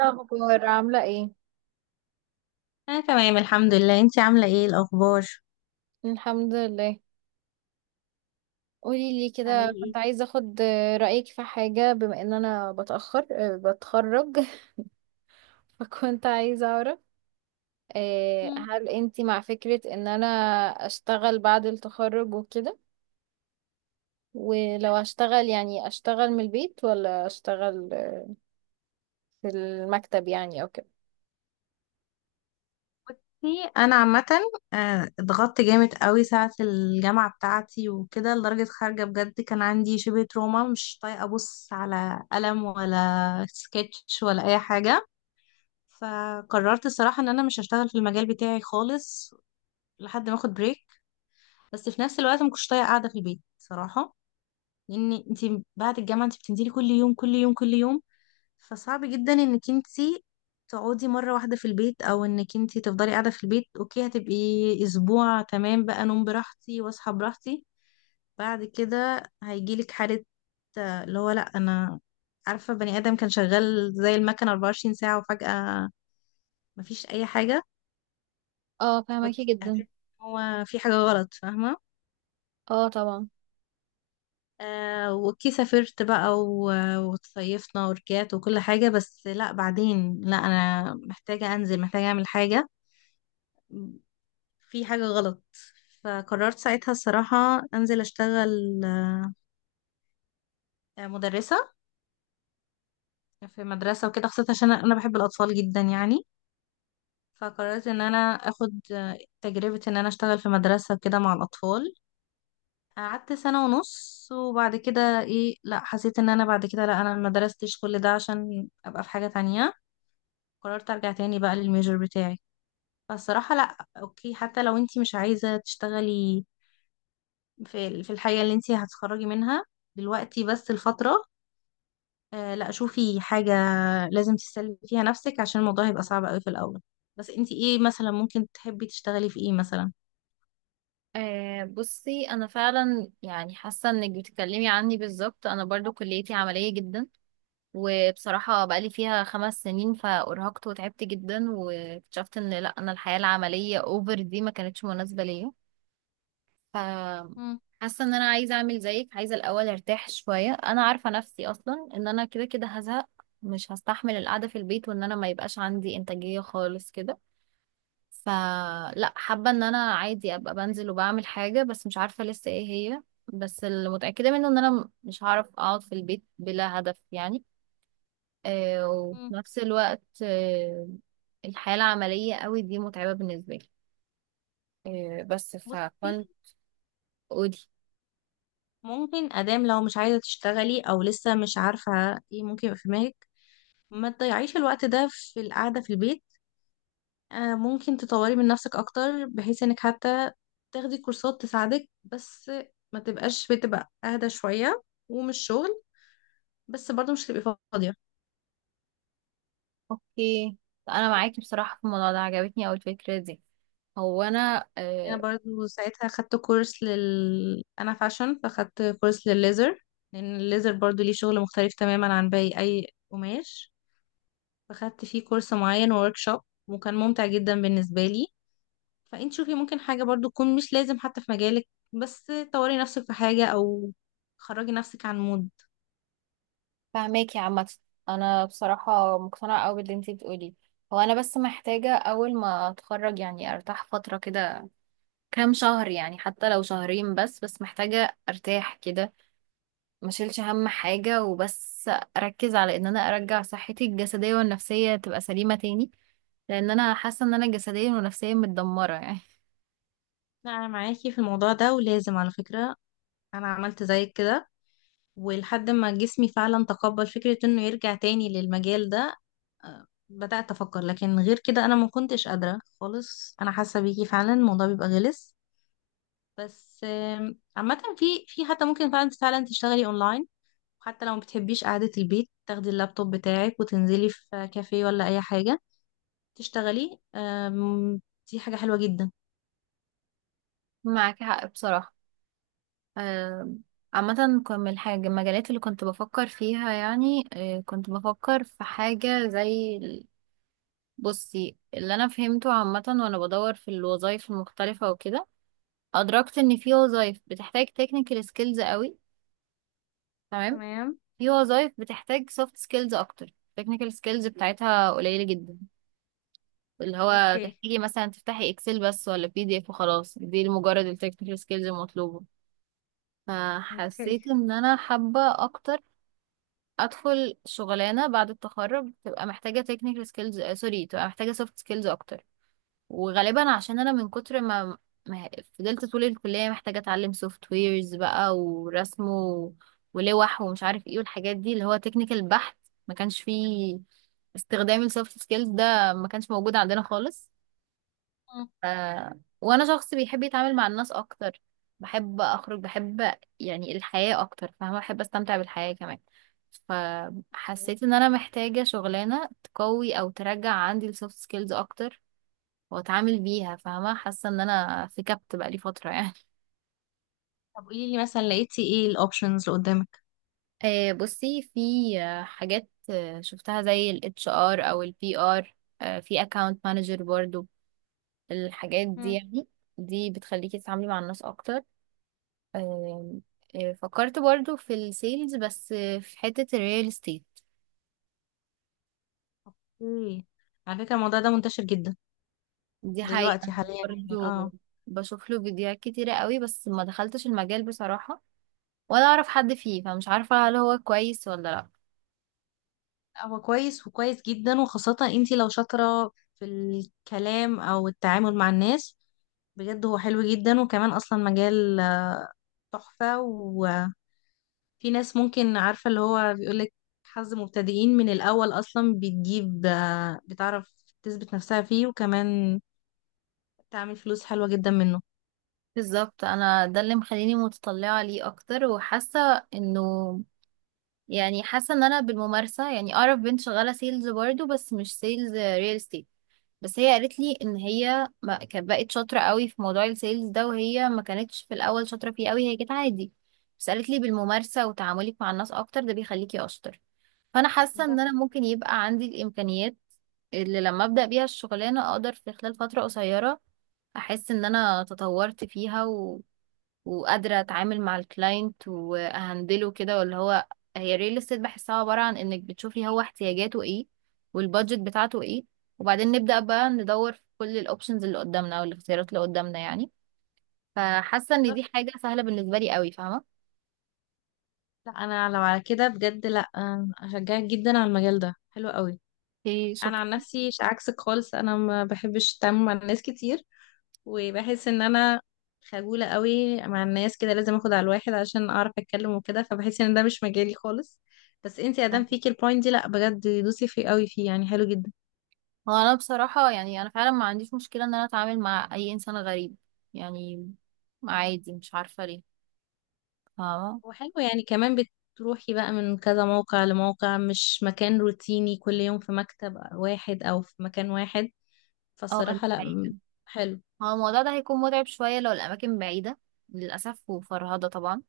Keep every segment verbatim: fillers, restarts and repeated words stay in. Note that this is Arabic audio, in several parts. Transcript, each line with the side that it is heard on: right: الأخبار عاملة ايه؟
left: انا تمام الحمد لله. انتي عامله ايه الاخبار؟
right: الحمد لله. قولي لي
left: بتعملي
right: كده، كنت
left: ايه؟
right: عايزة اخد رأيك في حاجة، بما ان انا بتأخر آه، بتخرج. فكنت عايزة اعرف آه،
left: مم.
right: هل انتي مع فكرة ان انا اشتغل بعد التخرج وكده، ولو هشتغل يعني اشتغل من البيت ولا اشتغل آه، في المكتب يعني او كده.
left: بصي، انا عامه آه، اتضغطت جامد قوي ساعه الجامعه بتاعتي وكده لدرجه خارجه بجد كان عندي شبه تروما، مش طايقه ابص على قلم ولا سكتش ولا اي حاجه. فقررت الصراحه ان انا مش هشتغل في المجال بتاعي خالص لحد ما اخد بريك. بس في نفس الوقت ما كنتش طايقه قاعده في البيت صراحه، لان انتي بعد الجامعه انتي بتنزلي كل يوم كل يوم كل يوم. فصعب جدا انك انتي تقعدي مرة واحدة في البيت، او انك انتي تفضلي قاعدة في البيت. اوكي، هتبقي اسبوع تمام بقى، نوم براحتي واصحى براحتي. بعد كده هيجيلك حالة، آه، اللي هو لا، انا عارفة، بني ادم كان شغال زي المكنة 24 ساعة وفجأة مفيش اي حاجة.
right: اه، فهمكي
left: فت- هتحسي
right: جدا.
left: إن هو في حاجة غلط، فاهمة؟
right: اه طبعا.
left: آه وكي سافرت بقى و- وتصيفنا ورجعت وكل حاجة. بس لا، بعدين لا، أنا محتاجة أنزل، محتاجة أعمل حاجة. في حاجة غلط. فقررت ساعتها الصراحة أنزل أشتغل. آه، مدرسة، في مدرسة وكده، خاصة عشان أنا بحب الأطفال جدا يعني. فقررت إن أنا أخد آه، تجربة إن أنا أشتغل في مدرسة وكده مع الأطفال. قعدت سنة ونص، وبعد كده إيه، لأ، حسيت إن أنا بعد كده لأ، أنا مدرستش كل ده عشان أبقى في حاجة تانية. قررت أرجع تاني بقى للميجر بتاعي. فالصراحة لأ، أوكي حتى لو أنتي مش عايزة تشتغلي في ال- في الحاجة اللي انتي هتتخرجي منها دلوقتي، بس الفترة. آه لا، شوفي، حاجة لازم تسلي فيها نفسك عشان الموضوع هيبقى صعب قوي في الأول. بس انتي ايه مثلا ممكن تحبي تشتغلي في ايه مثلا؟
right: آه بصي، انا فعلا يعني حاسه انك بتتكلمي عني بالظبط، انا برضو كليتي عمليه جدا، وبصراحة بقالي فيها خمس سنين فأرهقت وتعبت جدا، واكتشفت ان لا، انا الحياة العملية اوفر دي ما كانتش مناسبة ليا. ف
left: مم.
right: حاسة ان انا عايزة اعمل زيك، عايزة الاول ارتاح شوية. انا عارفة نفسي اصلا ان انا كده كده هزهق، مش هستحمل القعدة في البيت، وان انا ما يبقاش عندي انتاجية خالص كده. فلا، حابة ان انا عادي ابقى بنزل وبعمل حاجة، بس مش عارفة لسه ايه هي. بس اللي متأكدة منه ان انا مش هعرف اقعد في البيت بلا هدف يعني. آه، وفي
left: مم.
right: نفس الوقت آه، الحياة العملية قوي دي متعبة بالنسبة لي. آه، بس
left: بصي،
right: فكنت قولي.
left: ممكن أدام لو مش عايزة تشتغلي أو لسه مش عارفة ايه ممكن يبقى في دماغك، ما تضيعيش الوقت ده في القعدة في البيت. آه ممكن تطوري من نفسك أكتر بحيث انك حتى تاخدي كورسات تساعدك. بس ما تبقاش، بتبقى أهدى شوية ومش شغل، بس برضو مش هتبقي فاضية.
right: اوكي، انا
left: اوكي.
right: معاكي بصراحة في الموضوع ده، عجبتني اوي الفكرة دي. هو انا
left: انا
right: آه،
left: برضو ساعتها خدت كورس لل انا فاشن، فخدت كورس للليزر. لان الليزر برضو ليه شغل مختلف تماما عن باقي اي قماش. فخدت فيه كورس معين ووركشوب، وكان ممتع جدا بالنسبة لي. فانت شوفي، ممكن حاجة برضو تكون مش لازم حتى في مجالك، بس طوري نفسك في حاجة او خرجي نفسك عن مود.
right: فاهماكي عامة. انا بصراحة مقتنعة اوي باللي انتي بتقوليه، هو انا بس محتاجة اول ما اتخرج يعني ارتاح فترة كده، كام شهر يعني، حتى لو شهرين بس، بس محتاجة ارتاح كده، ما شيلش هم حاجة وبس، اركز على ان انا ارجع صحتي الجسدية والنفسية تبقى سليمة تاني، لان انا حاسة ان انا جسديا ونفسيا متدمرة يعني.
left: لا انا معاكي في الموضوع ده ولازم. على فكرة، انا عملت زيك كده، ولحد ما جسمي فعلا تقبل فكرة انه يرجع تاني للمجال ده. آه، بدأت افكر، لكن غير كده انا ما كنتش قادرة خالص. انا حاسة بيكي فعلا الموضوع بيبقى غلس. بس آم، عامة، في في حتى ممكن فعلا فعلا تشتغلي اونلاين. حتى لو ما بتحبيش قعدة البيت، تاخدي اللابتوب بتاعك وتنزلي في كافيه ولا اي حاجة تشتغلي. آم، دي حاجة حلوة جدا.
right: معاك حق بصراحة. آم، عامة كان من الحاجة المجالات اللي كنت بفكر فيها يعني، آه، كنت بفكر في حاجة زي ال- بصي، اللي أنا فهمته عامة وأنا بدور في الوظائف المختلفة وكده، أدركت إن في وظائف بتحتاج technical skills قوي، تمام،
left: تمام.
right: في وظائف بتحتاج سوفت سكيلز اكتر، التكنيكال سكيلز بتاعتها قليلة جدا، اللي هو
left: اوكي.
right: تحتاجي مثلا تفتحي اكسل بس ولا بي دي اف وخلاص، دي مجرد التكنيكال سكيلز المطلوبة.
left: اوكي.
right: فحسيت ان انا حابة اكتر ادخل شغلانة بعد التخرج تبقى محتاجة تكنيكال سكيلز، سوري، تبقى محتاجة سوفت سكيلز اكتر. وغالبا عشان انا من كتر ما ما فضلت طول الكلية محتاجة اتعلم سوفت ويرز بقى ورسم و- ولوح ومش عارف ايه، والحاجات دي اللي هو تكنيكال بحت، ما كانش فيه استخدام السوفت سكيلز، ده ما كانش موجود عندنا خالص. ف... وانا شخص بيحب يتعامل مع الناس اكتر، بحب اخرج، بحب يعني الحياة اكتر، فاهمة، بحب استمتع بالحياة كمان.
left: أوكي.
right: فحسيت ان انا محتاجة شغلانة تقوي او ترجع عندي السوفت سكيلز اكتر واتعامل بيها، فاهمة، حاسة ان انا في كبت بقالي فترة يعني.
left: طب قولي لي مثلا، لقيتي ايه الاوبشنز اللي قدامك؟
right: آه، بصي، في آه، حاجات آه، شفتها زي ال H R او ال P R، آه، في account manager برضو، الحاجات دي يعني، دي بتخليكي تتعاملي مع الناس اكتر. آه، آه، فكرت برضو في السيلز، بس آه، في حتة الريال استيت.
left: اوكي. على فكرة، الموضوع ده منتشر جدا
right: دي حقيقة.
left: دلوقتي حاليا يعني، اه.
right: برضو بشوف له فيديوهات كتيرة قوي، بس ما دخلتش المجال بصراحة ولا اعرف حد فيه، فمش عارفة هل هو كويس ولا لا.
left: هو كويس، وكويس جدا، وخاصة انتي لو شاطرة في الكلام او التعامل مع الناس بجد. هو حلو جدا، وكمان اصلا مجال تحفة. وفي ناس ممكن، عارفة اللي هو بيقولك حظ مبتدئين، من الاول اصلا بتجيب آه، بتعرف تثبت نفسها فيه، وكمان تعمل فلوس حلوة جدا منه.
right: بالظبط، انا ده اللي مخليني متطلعه ليه اكتر، وحاسه انه يعني حاسه ان انا بالممارسه يعني. اعرف بنت شغاله سيلز برضو، بس مش سيلز ريل استيت، بس هي قالت لي ان هي ما كانت بقت شاطره قوي في موضوع السيلز ده، وهي ما كانتش في الاول شاطره فيه قوي، هي كانت عادي، بس قالت لي بالممارسه وتعاملك مع الناس اكتر ده بيخليكي اشطر. فانا حاسه
left: ده.
right: ان انا ممكن يبقى عندي الامكانيات، اللي لما ابدا بيها الشغلانه اقدر في خلال فتره قصيره احس ان انا تطورت فيها، وقادرة اتعامل مع الكلاينت واهندله كده ولا هو. هي الريل استيت بحسها عبارة عن انك بتشوفي هو احتياجاته ايه، والبادجت بتاعته ايه، وبعدين نبدأ بقى ندور في كل الاوبشنز اللي قدامنا او الاختيارات اللي قدامنا يعني. فحاسة ان
left: بالظبط.
right: دي حاجة سهلة بالنسبة لي قوي، فاهمة.
left: لا، انا لو على كده بجد لا، آه، اشجعك جدا على المجال ده، حلو قوي.
right: اوكي،
left: انا عن
right: شكرا.
left: نفسي، ش- عكسك خالص، انا ما بحبش التعامل مع الناس كتير. وبحس ان انا خجولة قوي مع الناس، كده لازم اخد على الواحد عشان اعرف اتكلم وكده، فبحس ان ده مش مجالي خالص. بس انتي ادام فيكي البوينت دي، لا بجد دوسي فيه قوي، فيه يعني حلو جدا.
right: هو انا بصراحة يعني انا فعلا ما عنديش مشكلة ان انا اتعامل مع اي انسان غريب يعني، عادي، مش عارفة ليه، فاهمة.
left: وحلو يعني، كمان بتروحي بقى من كذا موقع لموقع، مش مكان روتيني كل يوم في مكتب واحد او في مكان واحد.
right: اه دي
left: فالصراحة لا، م-
right: حقيقة.
left: حلو.
right: هو الموضوع ده هيكون متعب شوية لو الأماكن بعيدة للأسف، وفرهدة طبعا.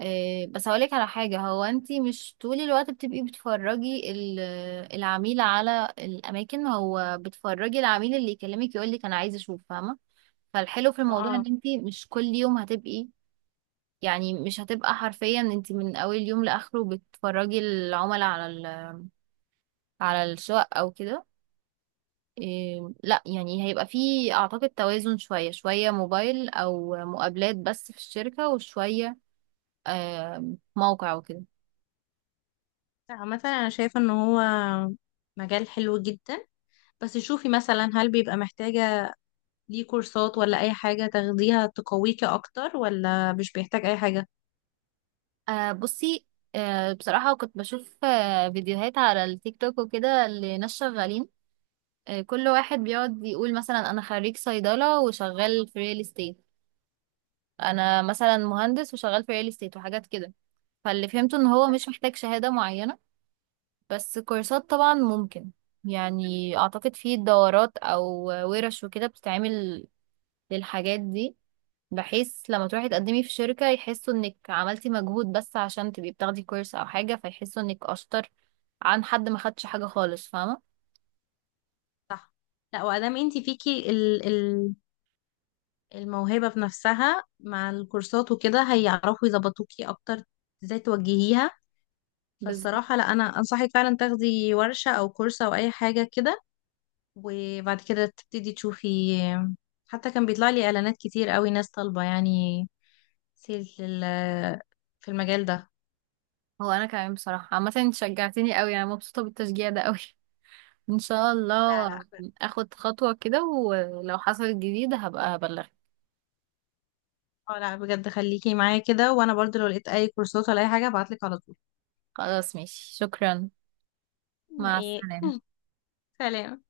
right: إيه، بس هقولك على حاجة، هو انتي مش طول الوقت بتبقي بتفرجي ال- العميل على الأماكن، هو بتفرجي العميل اللي يكلمك يقولك أنا عايز أشوف، فاهمة. فالحلو في الموضوع
left: اه.
right: إن انتي مش كل يوم هتبقي، يعني مش هتبقى حرفيا انتي من أول يوم لآخره بتفرجي العملاء على ال- على الشقق أو كده. إيه لا، يعني هيبقى فيه اعتقد توازن، شوية شوية موبايل او مقابلات بس في الشركة، وشوية آه موقع وكده.
left: عامة انا شايفة ان هو مجال حلو جدا. بس شوفي مثلا، هل بيبقى محتاجة ليه كورسات ولا أي حاجة تاخديها تقويكي أكتر، ولا مش بيحتاج أي حاجة؟
right: آه بصي، آه بصراحة كنت بشوف آه فيديوهات على التيك توك وكده لناس شغالين. آه كل واحد بيقعد يقول مثلا انا خريج صيدلة وشغال في ريل استيت، انا مثلا مهندس وشغال في ريل استيت وحاجات كده. فاللي فهمته ان هو مش محتاج شهادة معينة، بس كورسات طبعا ممكن، يعني اعتقد في دورات او ورش وكده بتتعمل للحاجات دي، بحيث لما تروحي تقدمي في شركة يحسوا انك عملتي مجهود، بس عشان تبقي بتاخدي كورس او حاجة فيحسوا انك اشطر عن حد ما خدش حاجة خالص، فاهمة.
left: صح. لا وأدام انتي فيكي ال ال الموهبة بنفسها، مع الكورسات وكده هيعرفوا يظبطوكي أكتر، ازاي توجهيها.
right: بالظبط.
left: فالصراحة لا، أنا أنصحك فعلا تاخدي ورشة أو كورس أو أي حاجة كده. وبعد كده تبتدي تشوفي. حتى كان بيطلع لي إعلانات كتير قوي، ناس طالبة يعني سيل في ال- في المجال ده.
right: هو انا كمان بصراحة عامة انت شجعتيني قوي، انا مبسوطة بالتشجيع ده قوي. ان شاء
left: لا،
right: الله
left: لا.
right: اخد خطوة كده، ولو حصلت جديدة هبقى هبلغك.
left: اه، لا بجد خليكي معايا كده، وانا برضو لو لقيت اي كورسات ولا اي حاجة هبعتلك على طول.
right: خلاص ماشي، شكرا. مع
left: ايه.
right: السلامة.
left: سلام.